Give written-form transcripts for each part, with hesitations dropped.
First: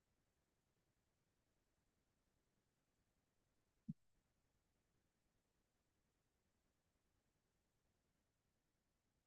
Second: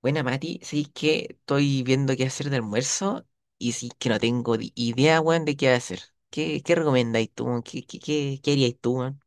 Buena, Mati, sí que estoy viendo qué hacer de almuerzo y sí que no tengo idea, weón, de qué hacer. ¿Qué recomendáis tú, weón? ¿Qué haríais tú, weón?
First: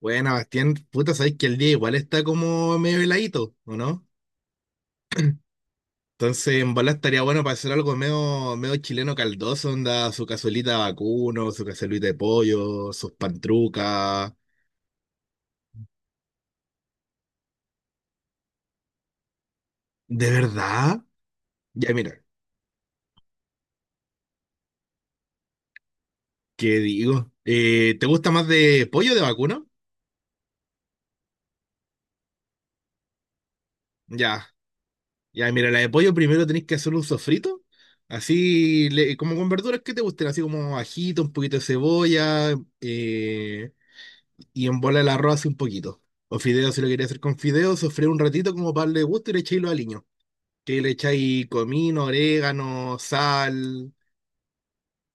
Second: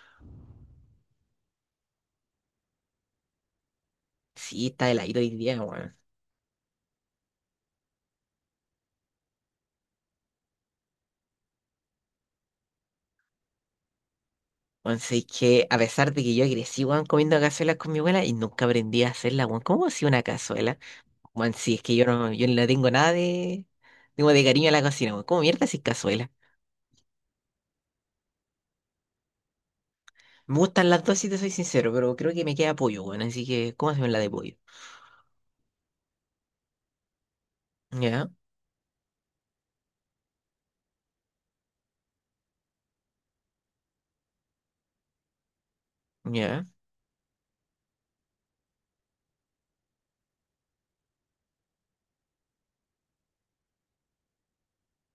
Bueno, Bastián, puta, sabéis que el día igual está como medio heladito, ¿o no? Sí, está heladito hoy día, weón. Entonces, en bola estaría bueno para hacer algo medio chileno caldoso, onda, su cazuelita de vacuno, su cazuelita de pollo, sus pantrucas. Weón, sí que a pesar de que yo crecí, weón, comiendo cazuelas con mi abuela y nunca aprendí a hacerla, weón. ¿Cómo hacía una ¿De cazuela? verdad? Weón, sí, es Ya, que yo mira, no, yo no le tengo nada de, digo, de cariño a la cocina, weón. ¿Cómo mierda haces cazuela? ¿qué digo? ¿Te gusta más de pollo o de vacuno? Me gustan las dos, si te soy sincero, pero creo que me queda pollo, weón. Así que, ¿cómo hacemos la de Ya, pollo? ya, mira, la de pollo primero tenéis que hacer un sofrito, Ya, así, como con verduras que te gusten, así como ajito, un poquito de cebolla, eh, y en bola el arroz hace un poquito. O ya, fideos, si lo quería hacer con fideos, sofré un ratito como para darle gusto y le echáis los aliños. Que le echáis comino, orégano, sal.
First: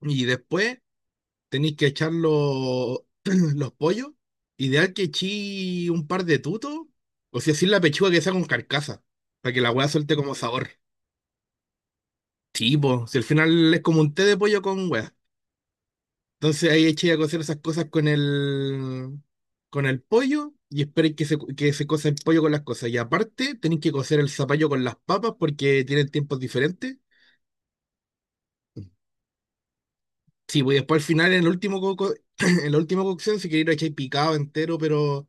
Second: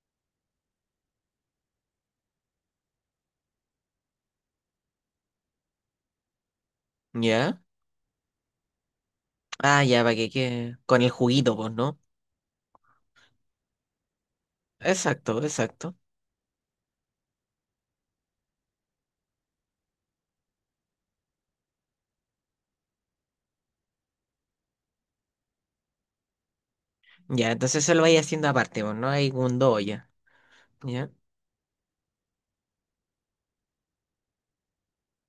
Y después tenéis que echar los, los pollos. Ideal que echéis un par de tutos. O si ya. así la pechuga que sea con carcasa. Para que la Ah, hueá ya, para suelte que como sabor. quede con el juguito, pues, ¿no? Tipo, si al final es como un té de pollo con hueá. Exacto, exacto. Entonces ahí echáis a cocer esas cosas con el pollo y esperéis que se cosa el pollo con las cosas. Y aparte tenéis que cocer el zapallo con las papas porque tienen tiempos diferentes. Ya, entonces eso lo vais haciendo aparte, pues, ¿no? Hay un do ya. Sí, pues después al ¿Ya? final, en el último en la última cocción, si queréis lo echáis picado entero, pero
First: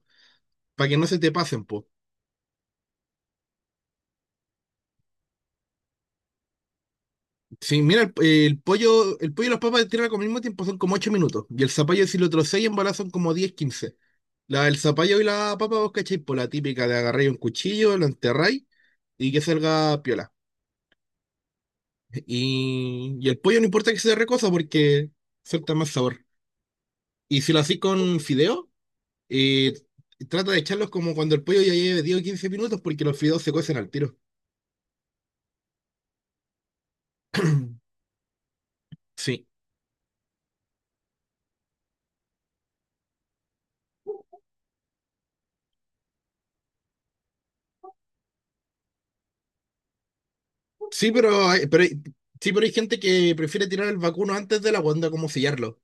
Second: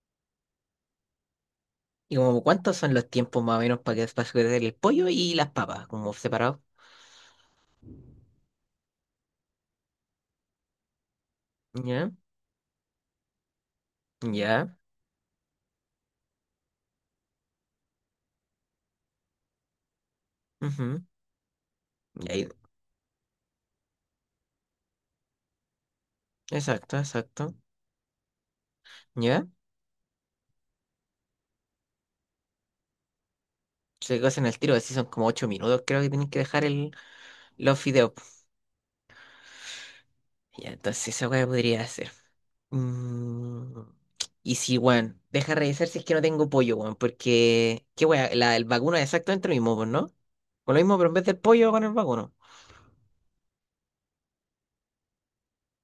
para que no se te pasen, pues. ¿Y como cuántos son los tiempos más o menos para que para hacer el pollo y las papas, como separados? Sí, mira, el pollo y las papas de tierra con el mismo tiempo son como 8 minutos. Y el zapallo, ¿Ya? si lo trocéis en bolas, son como 10 15. ¿Ya? El zapallo y la papa vos cacháis por la típica de agarrar un cuchillo, lo enterráis y que salga piola. Ujú, y ahí- Y el pollo no importa que sea recosa porque suelta más sabor. Exacto, Y si exacto. lo hacís con fideo, ¿Ya? eh, trata de echarlos como cuando el pollo ya lleve 10 o 15 minutos porque los fideos se cuecen al tiro. Se cocen al tiro, así son como 8 minutos, creo que tienen que dejar el, los fideos. Pues. Sí. Ya, entonces esa weá podría hacer. Mm, y sí, weón, deja revisar si es que no tengo pollo, weón, porque, qué weón, la, el vacuno es exactamente lo mismo, pues, ¿no? Con lo mismo, pero Sí, en vez del pero, hay- pollo, pero, con hay- el vacuno. sí, pero hay gente que prefiere tirar el vacuno antes de la onda como sellarlo.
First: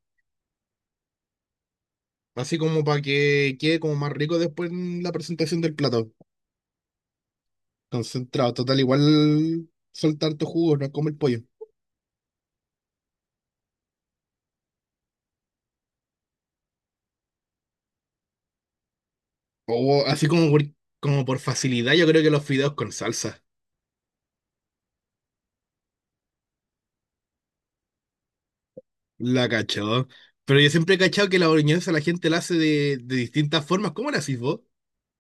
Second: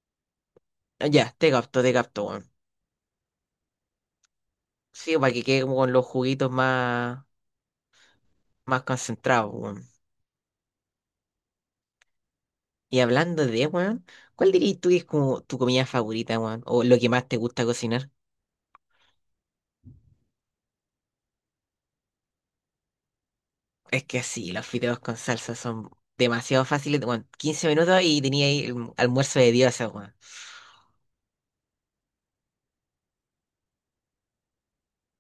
Ah, ya, te capto, weón. Así como para que quede como más rico después en la Sí, para que presentación quede del como con los plato. juguitos más, Concentrado, total, más igual concentrados, weón. soltar tu jugo, no es como el pollo. Y hablando de, weón, ¿cuál dirías tú que es como tu comida favorita, weón? O lo que más te gusta cocinar. O así como por, como por facilidad, yo creo que los fideos con salsa. Es que sí, los fideos con salsa son demasiado fáciles, weón. 15 minutos y tenía ahí el almuerzo La de Dios, cachó. weón. Pero yo siempre he cachado que la boloñesa la gente la hace de distintas formas. ¿Cómo la hacís vos?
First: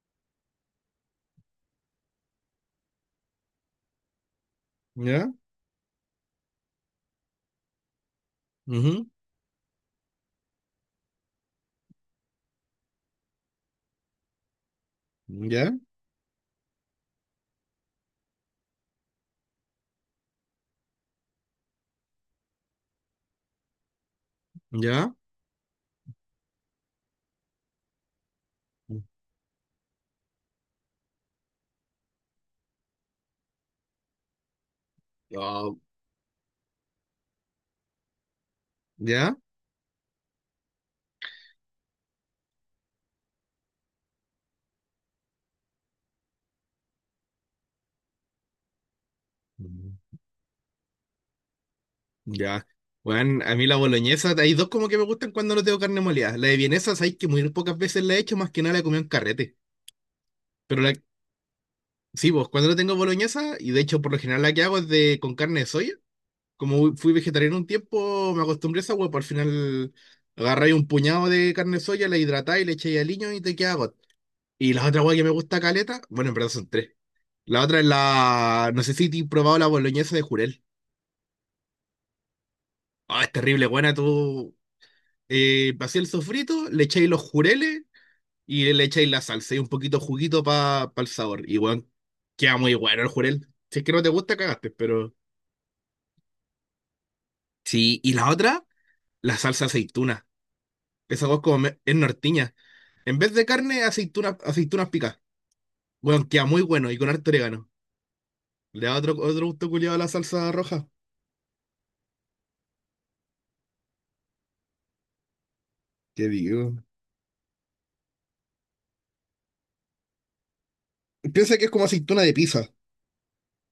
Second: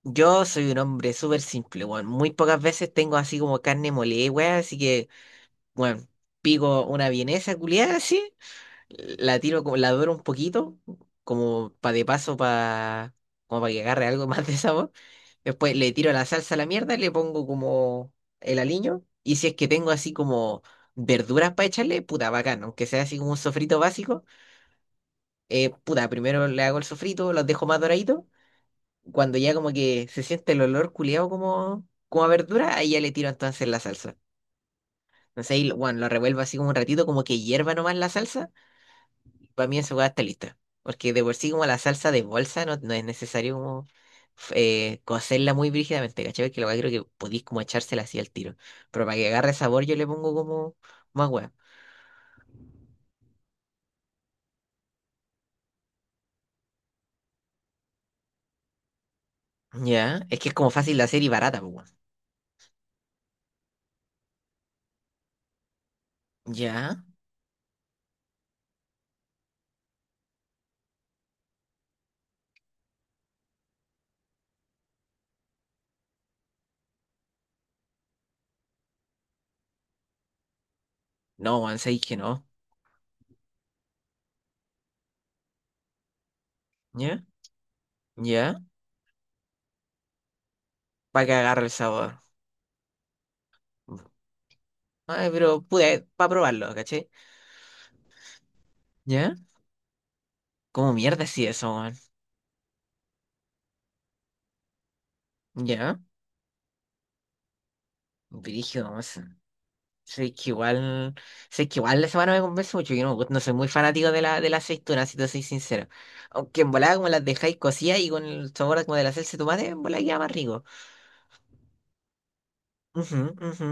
Yo soy un hombre súper simple, weón. Muy pocas veces tengo así como carne molida, weón. Así que, ¿Ya? bueno, pico una vienesa culiada así, Ujú. la tiro, la doro un poquito, como para de paso, para como para que agarre algo más de sabor. ¿Ya? Después le tiro la salsa a la mierda, le pongo como el aliño. Y si es que tengo así como verduras para echarle, puta, bacán. Aunque sea así como un sofrito básico, ¿Ya? Puta, primero le hago el sofrito, los dejo más doraditos cuando ya como que se siente el olor culeado como, a verdura, ahí ya le tiro entonces la salsa. Entonces ahí, Ah. Bueno, lo revuelvo así como un ratito, como que hierva nomás la salsa, ¿Ya? para mí esa hueá está lista. Porque de por sí como la salsa de bolsa no es necesario como cocerla muy brígidamente, ¿cachai? Que la hueá creo que podéis como echársela así al tiro. Pero para que agarre sabor yo Mm. le pongo como más hueá. Ya. Bueno, a mí la boloñesa, hay dos como que me gustan cuando no tengo carne molida. La de vienesa, sabéis que muy pocas veces la he hecho, más que nada la he comido en carrete. Ya, es que es como Pero la, fácil de hacer y barata, pues, sí, vos, cuando no tengo boloñesa, y de hecho por lo general la que hago es de con carne de soya. weón. Como Ya, fui vegetariano un tiempo, me acostumbré a esa hueá, pues al final agarráis un puñado de carne de soya, la hidratáis, le echáis aliño y te queda got. Y la otra hueá que me gusta caleta, bueno, en verdad son tres. La otra es la, no sé si te he probado la boloñesa de jurel. no, weón, sabéis que no. Ah, es terrible, buena, tú vacías el sofrito, le echáis los Ya, jureles ya, y le echáis la salsa y un poquito de juguito para el para que sabor. Y agarre el bueno, sabor. queda muy bueno el jurel. Si es que no te gusta, cagaste, pero... Ay, pero pude, para probarlo, ¿cachai? Sí, y la otra, ¿Ya? la salsa aceituna. ¿Cómo mierda Esa hueá sí eso, es weón? nortiña. En vez de carne, aceitunas, aceitunas picadas. ¿Ya? Bueno, queda muy bueno y con harto orégano. Le Brígido, da o otro, sea, otro gusto culiado a la sé que salsa roja. igual, sé que igual la semana me convence mucho, yo no soy muy fanático de la, de las aceitunas, si te soy sincero. ¿Qué Aunque en digo? volada como las dejáis cocidas y con el sabor como de la salsa de tomate, en volada queda más rico. Piensa que es como aceituna de pizza. Ujú, ujú.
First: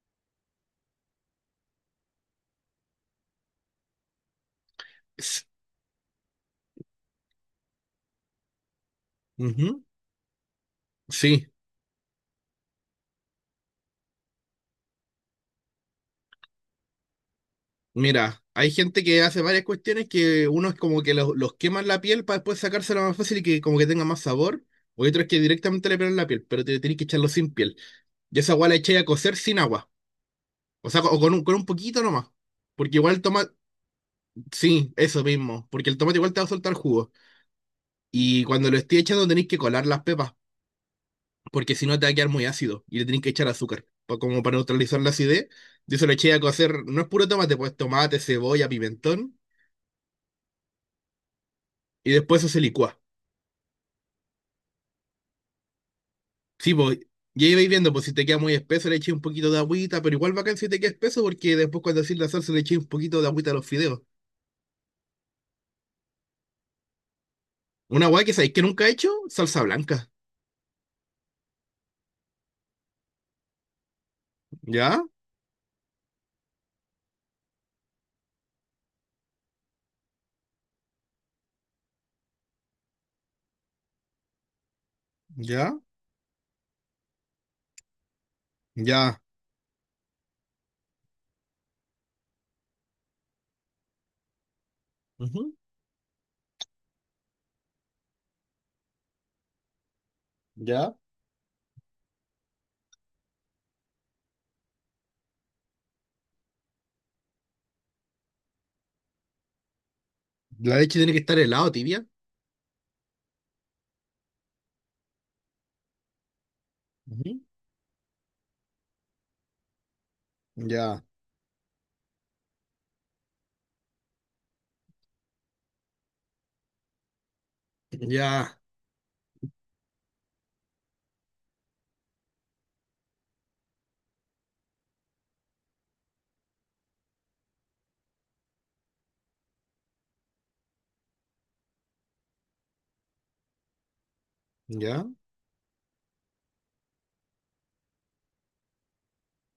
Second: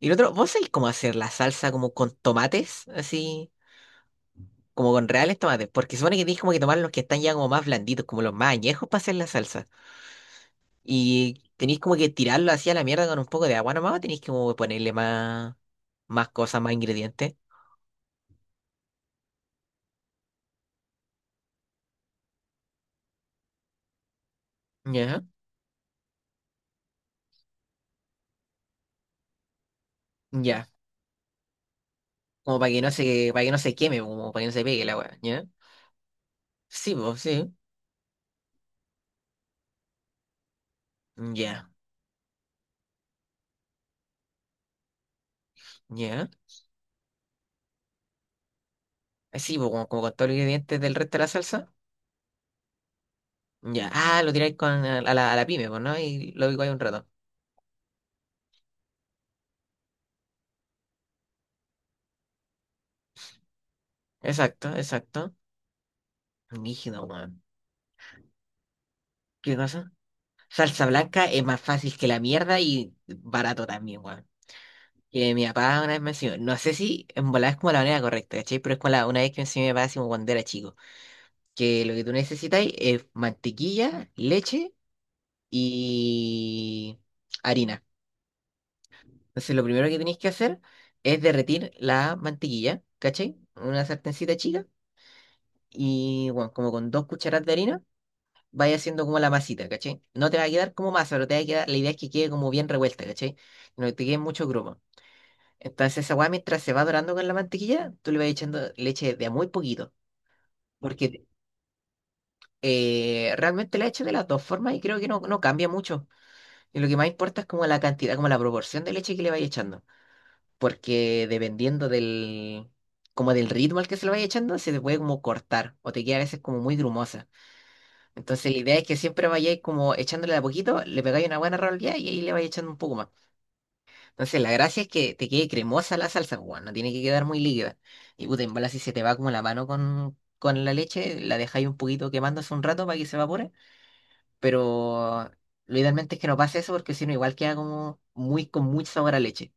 Y lo otro, ¿vos sabéis cómo hacer la salsa como con tomates? Así, como con reales Es- tomates, porque supone que tienes como que tomar los que están ya como más blanditos, como los más añejos para hacer la salsa. Ujú. Y Sí, tenéis como que tirarlo así a la mierda con un poco de agua nomás, o tenéis como que ponerle más, cosas, más ingredientes. mira, hay gente que hace varias cuestiones que uno es como que los queman la piel para después sacársela más fácil y que como que tenga más sabor. O hay Ya, otros que directamente le pegan la piel, pero te tenés que echarlo sin piel. Yo esa agua la eché a cocer sin agua. ya. O sea, o con un poquito nomás. Como para que no Porque igual el se, para que tomate. no se queme, como para que no se pegue la Sí, agua, eso ¿ya? mismo. Porque el tomate igual te va a soltar Sí, jugo. pues, sí. Y cuando lo esté echando tenéis que colar las pepas, Ya, porque si no te va a quedar muy ácido y le tenéis que echar azúcar, como para neutralizar la acidez. Yo eso le ya. eché a cocer, no es puro tomate, pues tomate, cebolla, pimentón, Sí, pues, como, como con todos los ingredientes del resto de la salsa. y después eso se licúa. Ya. Ah, lo tiráis con, a la pyme, pues, ¿no? Y lo digo ahí Sí, un pues, rato. y ahí vais viendo, pues si te queda muy espeso le eché un poquito de agüita, pero igual bacán si te queda espeso, porque después cuando hacís la salsa le eché un poquito de agüita a los fideos. Exacto, exacto. Rígido, weón. Una guay que sabéis que nunca he hecho, ¿Qué salsa cosa? blanca. Salsa blanca es más fácil que la mierda y barato también, weón. ¿Ya? Que mi papá una vez me enseñó, no sé si en volada es como la manera correcta, ¿cachai? Pero es como la, una vez que me enseñó mi papá, así como cuando era chico, que lo que tú necesitas es mantequilla, leche ¿Ya? y harina. ¿Ya? Entonces lo primero que tenéis que hacer es derretir la mantequilla, ¿cachai? En una sartencita chica Ujú. y, bueno, como con 2 cucharadas de harina, vaya haciendo como la masita, ¿cachai? No te va a quedar como ¿Ya? masa, pero te va a quedar, la idea es que quede como bien revuelta, ¿cachai? No te queden muchos grumos. Entonces esa weá mientras se va dorando con la mantequilla, tú le vas echando leche de a muy poquito, La leche tiene que porque estar helada, tibia. Realmente la echo de las dos formas y creo que no cambia mucho. Y lo que más Ujú. importa es como la cantidad, como la proporción de leche que le vais echando, Ya. porque dependiendo del, como del ritmo al que se lo vais echando, se te puede como cortar o te queda a veces como muy grumosa. Entonces Ya. la idea es que siempre vayáis como echándole de a poquito, le pegáis una buena rolleada y ahí le vais echando un poco más. Entonces, la gracia es que te quede cremosa la salsa, pues, weón, no tiene que quedar muy líquida. Y puta, en bola, si se te va como la mano con, la leche, la dejáis un poquito quemándose un rato para que se evapore. ¿Ya? Pero lo idealmente es que no pase eso, porque si no, igual queda como muy con mucho sabor a leche.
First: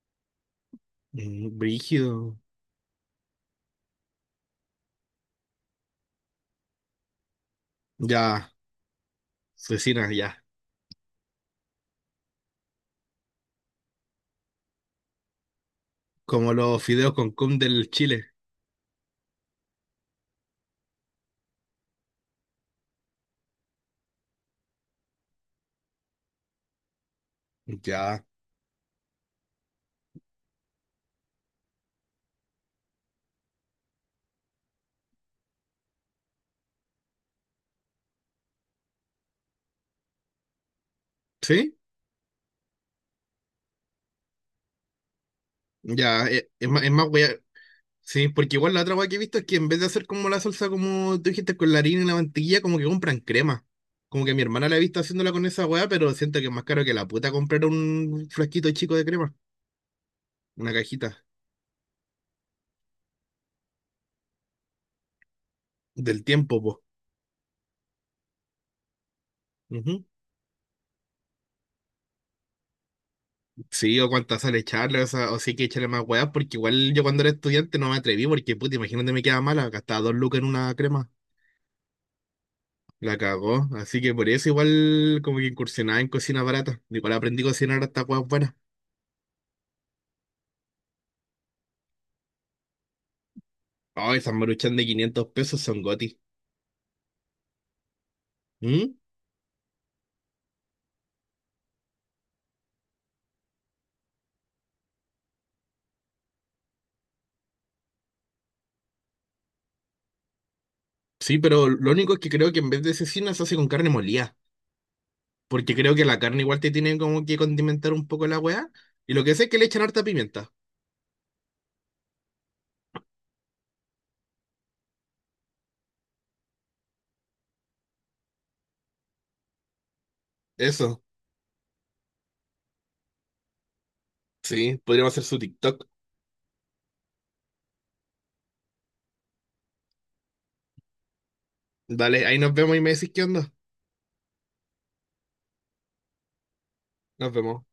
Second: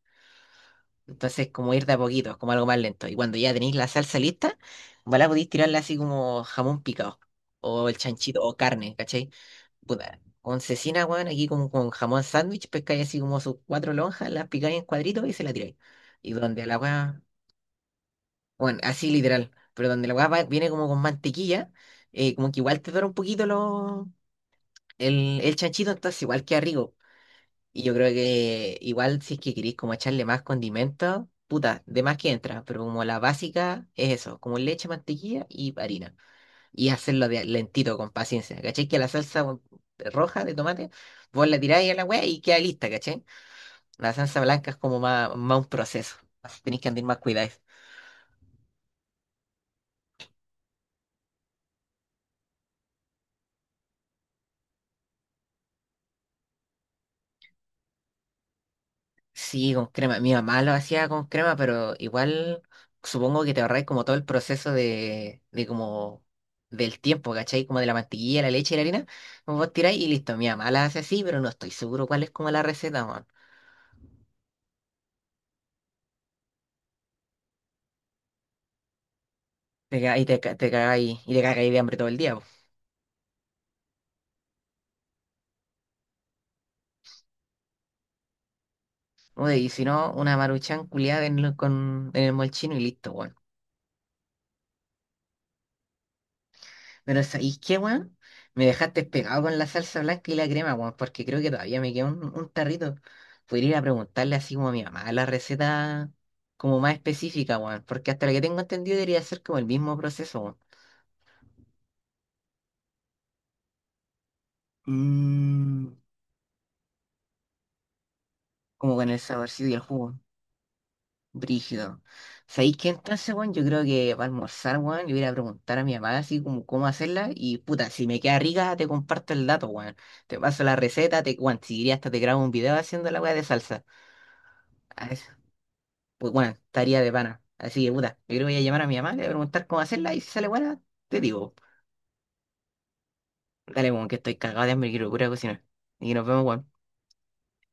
Entonces, Mm, como ir de a poquito, brígido. como algo más lento. Y cuando ya tenéis la salsa lista, en bola podéis tirarla así como jamón picado, o el chanchito, Ya, o carne, ¿cachai? cecina, Puta, ya. oncecina, weón, aquí como con jamón sándwich, pescáis así como sus 4 lonjas, las picáis en cuadritos y se la tiráis. Y Como donde la los fideos weá, con cum del Chile. bueno, así literal, pero donde la weá viene como con mantequilla, como que igual te dura un poquito lo, el chanchito, entonces igual queda rico. Y yo creo Ya. que igual si es que queréis como echarle más condimentos, puta, de más que entra, pero como la básica es eso, como leche, mantequilla y harina y hacerlo de lentito, con paciencia. ¿Cachai? Que la salsa bueno, roja de tomate, vos la ¿Sí? tiráis a la weá y queda lista, ¿cachai? La salsa blanca es como más, un proceso. Así tenéis que Es andar más más cuidados. sí, porque igual la otra wea que he visto es que en vez de hacer como la salsa, como tú dijiste, con la harina y la mantequilla, como que compran crema. Como que mi hermana la he visto haciéndola con esa wea, pero siento que es más caro que la puta comprar un frasquito chico de crema. Sí, con crema. Mi mamá lo Una hacía cajita. con crema, pero igual supongo que te ahorráis como todo el proceso de como Del tiempo, po. del tiempo, ¿cachai? Como de la mantequilla, la leche y la harina. Como vos tiráis y listo. Mi mamá la hace así, pero no estoy seguro cuál es como la receta, man. Sí, o cuántas sale echarle, o sea, o sí hay que echarle más weas, porque igual yo cuando era estudiante no me atreví, porque puta, imagínate me quedaba mala, gastaba dos Y lucas en te una crema, cagáis y te cagáis de hambre todo el día. la cagó, así que por eso igual como que incursionaba en cocina barata, igual aprendí a cocinar hasta weas buenas. Uy, y si no, una maruchan culiada en, con, en el molchino y listo, weón. Ay, esas maruchan de $500 son goti. Pero ¿sabéis qué, weón? Me ¿Mm? dejaste pegado con la salsa blanca y la crema, weón, porque creo que todavía me queda un tarrito. Podría ir a preguntarle así como a mi mamá la receta como más específica, weón, porque hasta lo que tengo entendido debería ser como el mismo proceso, weón. Sí, pero lo único es que creo que en vez de cecina se hace con carne molida, porque Mm, creo que la carne igual te tiene como que condimentar un poco la wea, como con y el lo que sé es que le saborcito y el echan harta jugo. pimienta. Brígido. ¿Sabéis qué entonces, weón? Yo creo que para almorzar, weón, le voy a ir a preguntar a mi mamá así como cómo hacerla. Y puta, si me queda rica, te comparto el dato, weón. Te paso la Eso, receta, te, weón, si quería hasta te grabo un video haciendo la weá de salsa. sí, A podríamos hacer eso. su TikTok. Pues bueno, estaría de pana. Así que puta, yo creo que voy a llamar a mi mamá, le voy a preguntar cómo hacerla y si sale buena, te digo. Dale, ahí nos vemos y me decís qué onda. Dale, weón, que estoy cagado de hambre y quiero pura cocinar. Y nos vemos, weón. Nos vemos.